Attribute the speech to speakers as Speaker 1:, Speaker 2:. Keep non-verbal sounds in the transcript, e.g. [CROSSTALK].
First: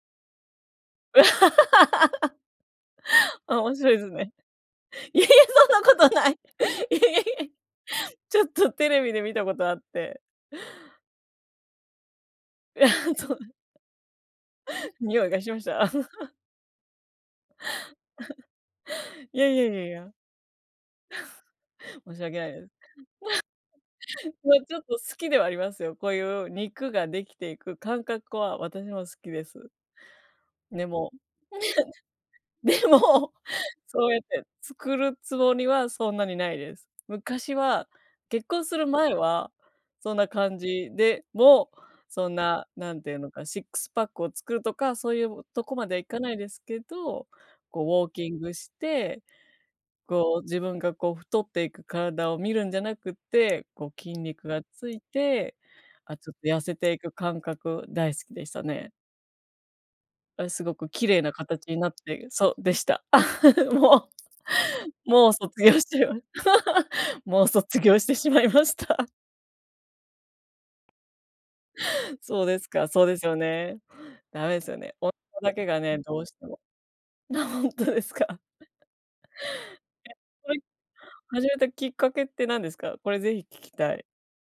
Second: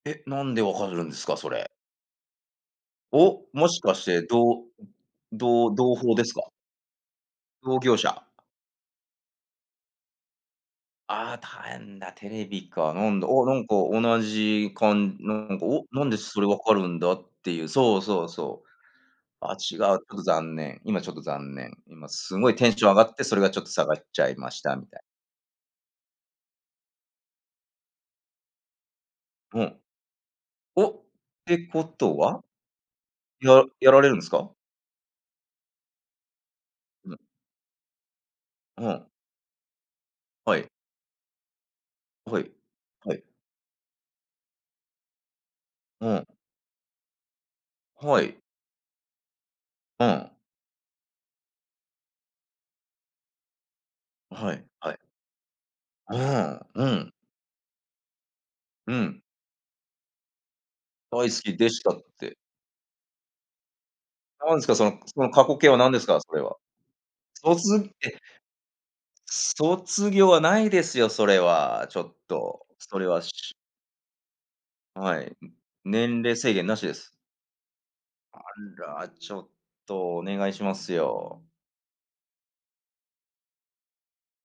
Speaker 1: え、なんで分かるんですか？それ。
Speaker 2: [LAUGHS]
Speaker 1: お、
Speaker 2: あ、
Speaker 1: も
Speaker 2: 面
Speaker 1: し
Speaker 2: 白
Speaker 1: か
Speaker 2: いで
Speaker 1: し
Speaker 2: す
Speaker 1: て
Speaker 2: ね。
Speaker 1: どう
Speaker 2: いえいえ、そ
Speaker 1: どう同
Speaker 2: んなこと
Speaker 1: 朋で
Speaker 2: な
Speaker 1: す
Speaker 2: い。い
Speaker 1: か？
Speaker 2: えいえ。
Speaker 1: 同業
Speaker 2: [LAUGHS]
Speaker 1: 者？
Speaker 2: ちょっとテレビで見たことあって。
Speaker 1: ああ、たえんだ、テレビか、な
Speaker 2: [LAUGHS]
Speaker 1: んだ、
Speaker 2: そう。
Speaker 1: お、なんか同じかん
Speaker 2: 匂いがし
Speaker 1: なん
Speaker 2: まし
Speaker 1: か、お、
Speaker 2: た？
Speaker 1: なんで
Speaker 2: [LAUGHS]
Speaker 1: それ分かるんだっていう、そうそうそう。
Speaker 2: [LAUGHS] いや
Speaker 1: あ、
Speaker 2: いやい
Speaker 1: 違う、ち
Speaker 2: やい
Speaker 1: ょっ
Speaker 2: や。
Speaker 1: と残念。今ちょっと残念。
Speaker 2: [LAUGHS]
Speaker 1: 今
Speaker 2: 申し
Speaker 1: す
Speaker 2: 訳な
Speaker 1: ご
Speaker 2: い
Speaker 1: い
Speaker 2: で
Speaker 1: テ
Speaker 2: す。
Speaker 1: ンション上がって、それ
Speaker 2: [LAUGHS]
Speaker 1: がちょっと下がっちゃいま
Speaker 2: ま
Speaker 1: し
Speaker 2: あ、ち
Speaker 1: た、
Speaker 2: ょっ
Speaker 1: み
Speaker 2: と
Speaker 1: たい。
Speaker 2: 好きではありますよ、こういう肉ができていく感覚は私も好きで
Speaker 1: う
Speaker 2: す。
Speaker 1: ん。
Speaker 2: で
Speaker 1: お、
Speaker 2: も [LAUGHS]
Speaker 1: てことは？
Speaker 2: でも、
Speaker 1: ややら
Speaker 2: そ
Speaker 1: れ
Speaker 2: う
Speaker 1: る
Speaker 2: や
Speaker 1: ん
Speaker 2: っ
Speaker 1: です
Speaker 2: て
Speaker 1: か？
Speaker 2: 作るつもりは、そんなにないです。
Speaker 1: うん。
Speaker 2: 昔は結婚す
Speaker 1: う
Speaker 2: る
Speaker 1: ん。
Speaker 2: 前は、そんな
Speaker 1: は
Speaker 2: 感
Speaker 1: い。
Speaker 2: じでも、そん
Speaker 1: はい。
Speaker 2: な、何て
Speaker 1: は
Speaker 2: いう
Speaker 1: い。
Speaker 2: のか、シックスパックを作るとか、そういうとこまではい
Speaker 1: う
Speaker 2: か
Speaker 1: ん。
Speaker 2: ないですけど、こうウォー
Speaker 1: は
Speaker 2: キン
Speaker 1: い。
Speaker 2: グして、
Speaker 1: うん。
Speaker 2: こう自分がこう太っていく体を見るんじゃなくて、こう筋肉
Speaker 1: は
Speaker 2: が
Speaker 1: い、
Speaker 2: つ
Speaker 1: はい。
Speaker 2: いて、
Speaker 1: う
Speaker 2: あ、ちょっと
Speaker 1: ー
Speaker 2: 痩
Speaker 1: ん、
Speaker 2: せ
Speaker 1: う
Speaker 2: てい
Speaker 1: ん。
Speaker 2: く感覚大好きでしたね。
Speaker 1: うん。
Speaker 2: あ、すごく綺麗
Speaker 1: 「大好
Speaker 2: な
Speaker 1: き
Speaker 2: 形
Speaker 1: で
Speaker 2: に
Speaker 1: し
Speaker 2: な
Speaker 1: た」
Speaker 2: っ
Speaker 1: っ
Speaker 2: て
Speaker 1: て。
Speaker 2: そう、でした。[LAUGHS] も
Speaker 1: 何ですか、その
Speaker 2: う
Speaker 1: その
Speaker 2: もう
Speaker 1: 過去
Speaker 2: 卒
Speaker 1: 形
Speaker 2: 業
Speaker 1: は
Speaker 2: し
Speaker 1: 何で
Speaker 2: ち
Speaker 1: す
Speaker 2: ゃい
Speaker 1: か、
Speaker 2: ま
Speaker 1: それは。
Speaker 2: [LAUGHS] もう
Speaker 1: 卒
Speaker 2: 卒
Speaker 1: っ
Speaker 2: 業して
Speaker 1: て
Speaker 2: しまいました。
Speaker 1: 卒業はないですよ、それは、ちょっ
Speaker 2: そうで
Speaker 1: と。
Speaker 2: すか、
Speaker 1: それ
Speaker 2: そうで
Speaker 1: は
Speaker 2: すよ
Speaker 1: し
Speaker 2: ね。ダメですよね。夫
Speaker 1: はい、
Speaker 2: だけがね、ど
Speaker 1: 年
Speaker 2: うし
Speaker 1: 齢
Speaker 2: て
Speaker 1: 制
Speaker 2: も。
Speaker 1: 限なしです。
Speaker 2: な、ほんとです
Speaker 1: あ
Speaker 2: か？[LAUGHS]
Speaker 1: ら、ちょっとお願いし
Speaker 2: [UNINTELLIGIBLE]
Speaker 1: ますよ。
Speaker 2: 始めたきっかけって何ですか？これぜひ聞きたい。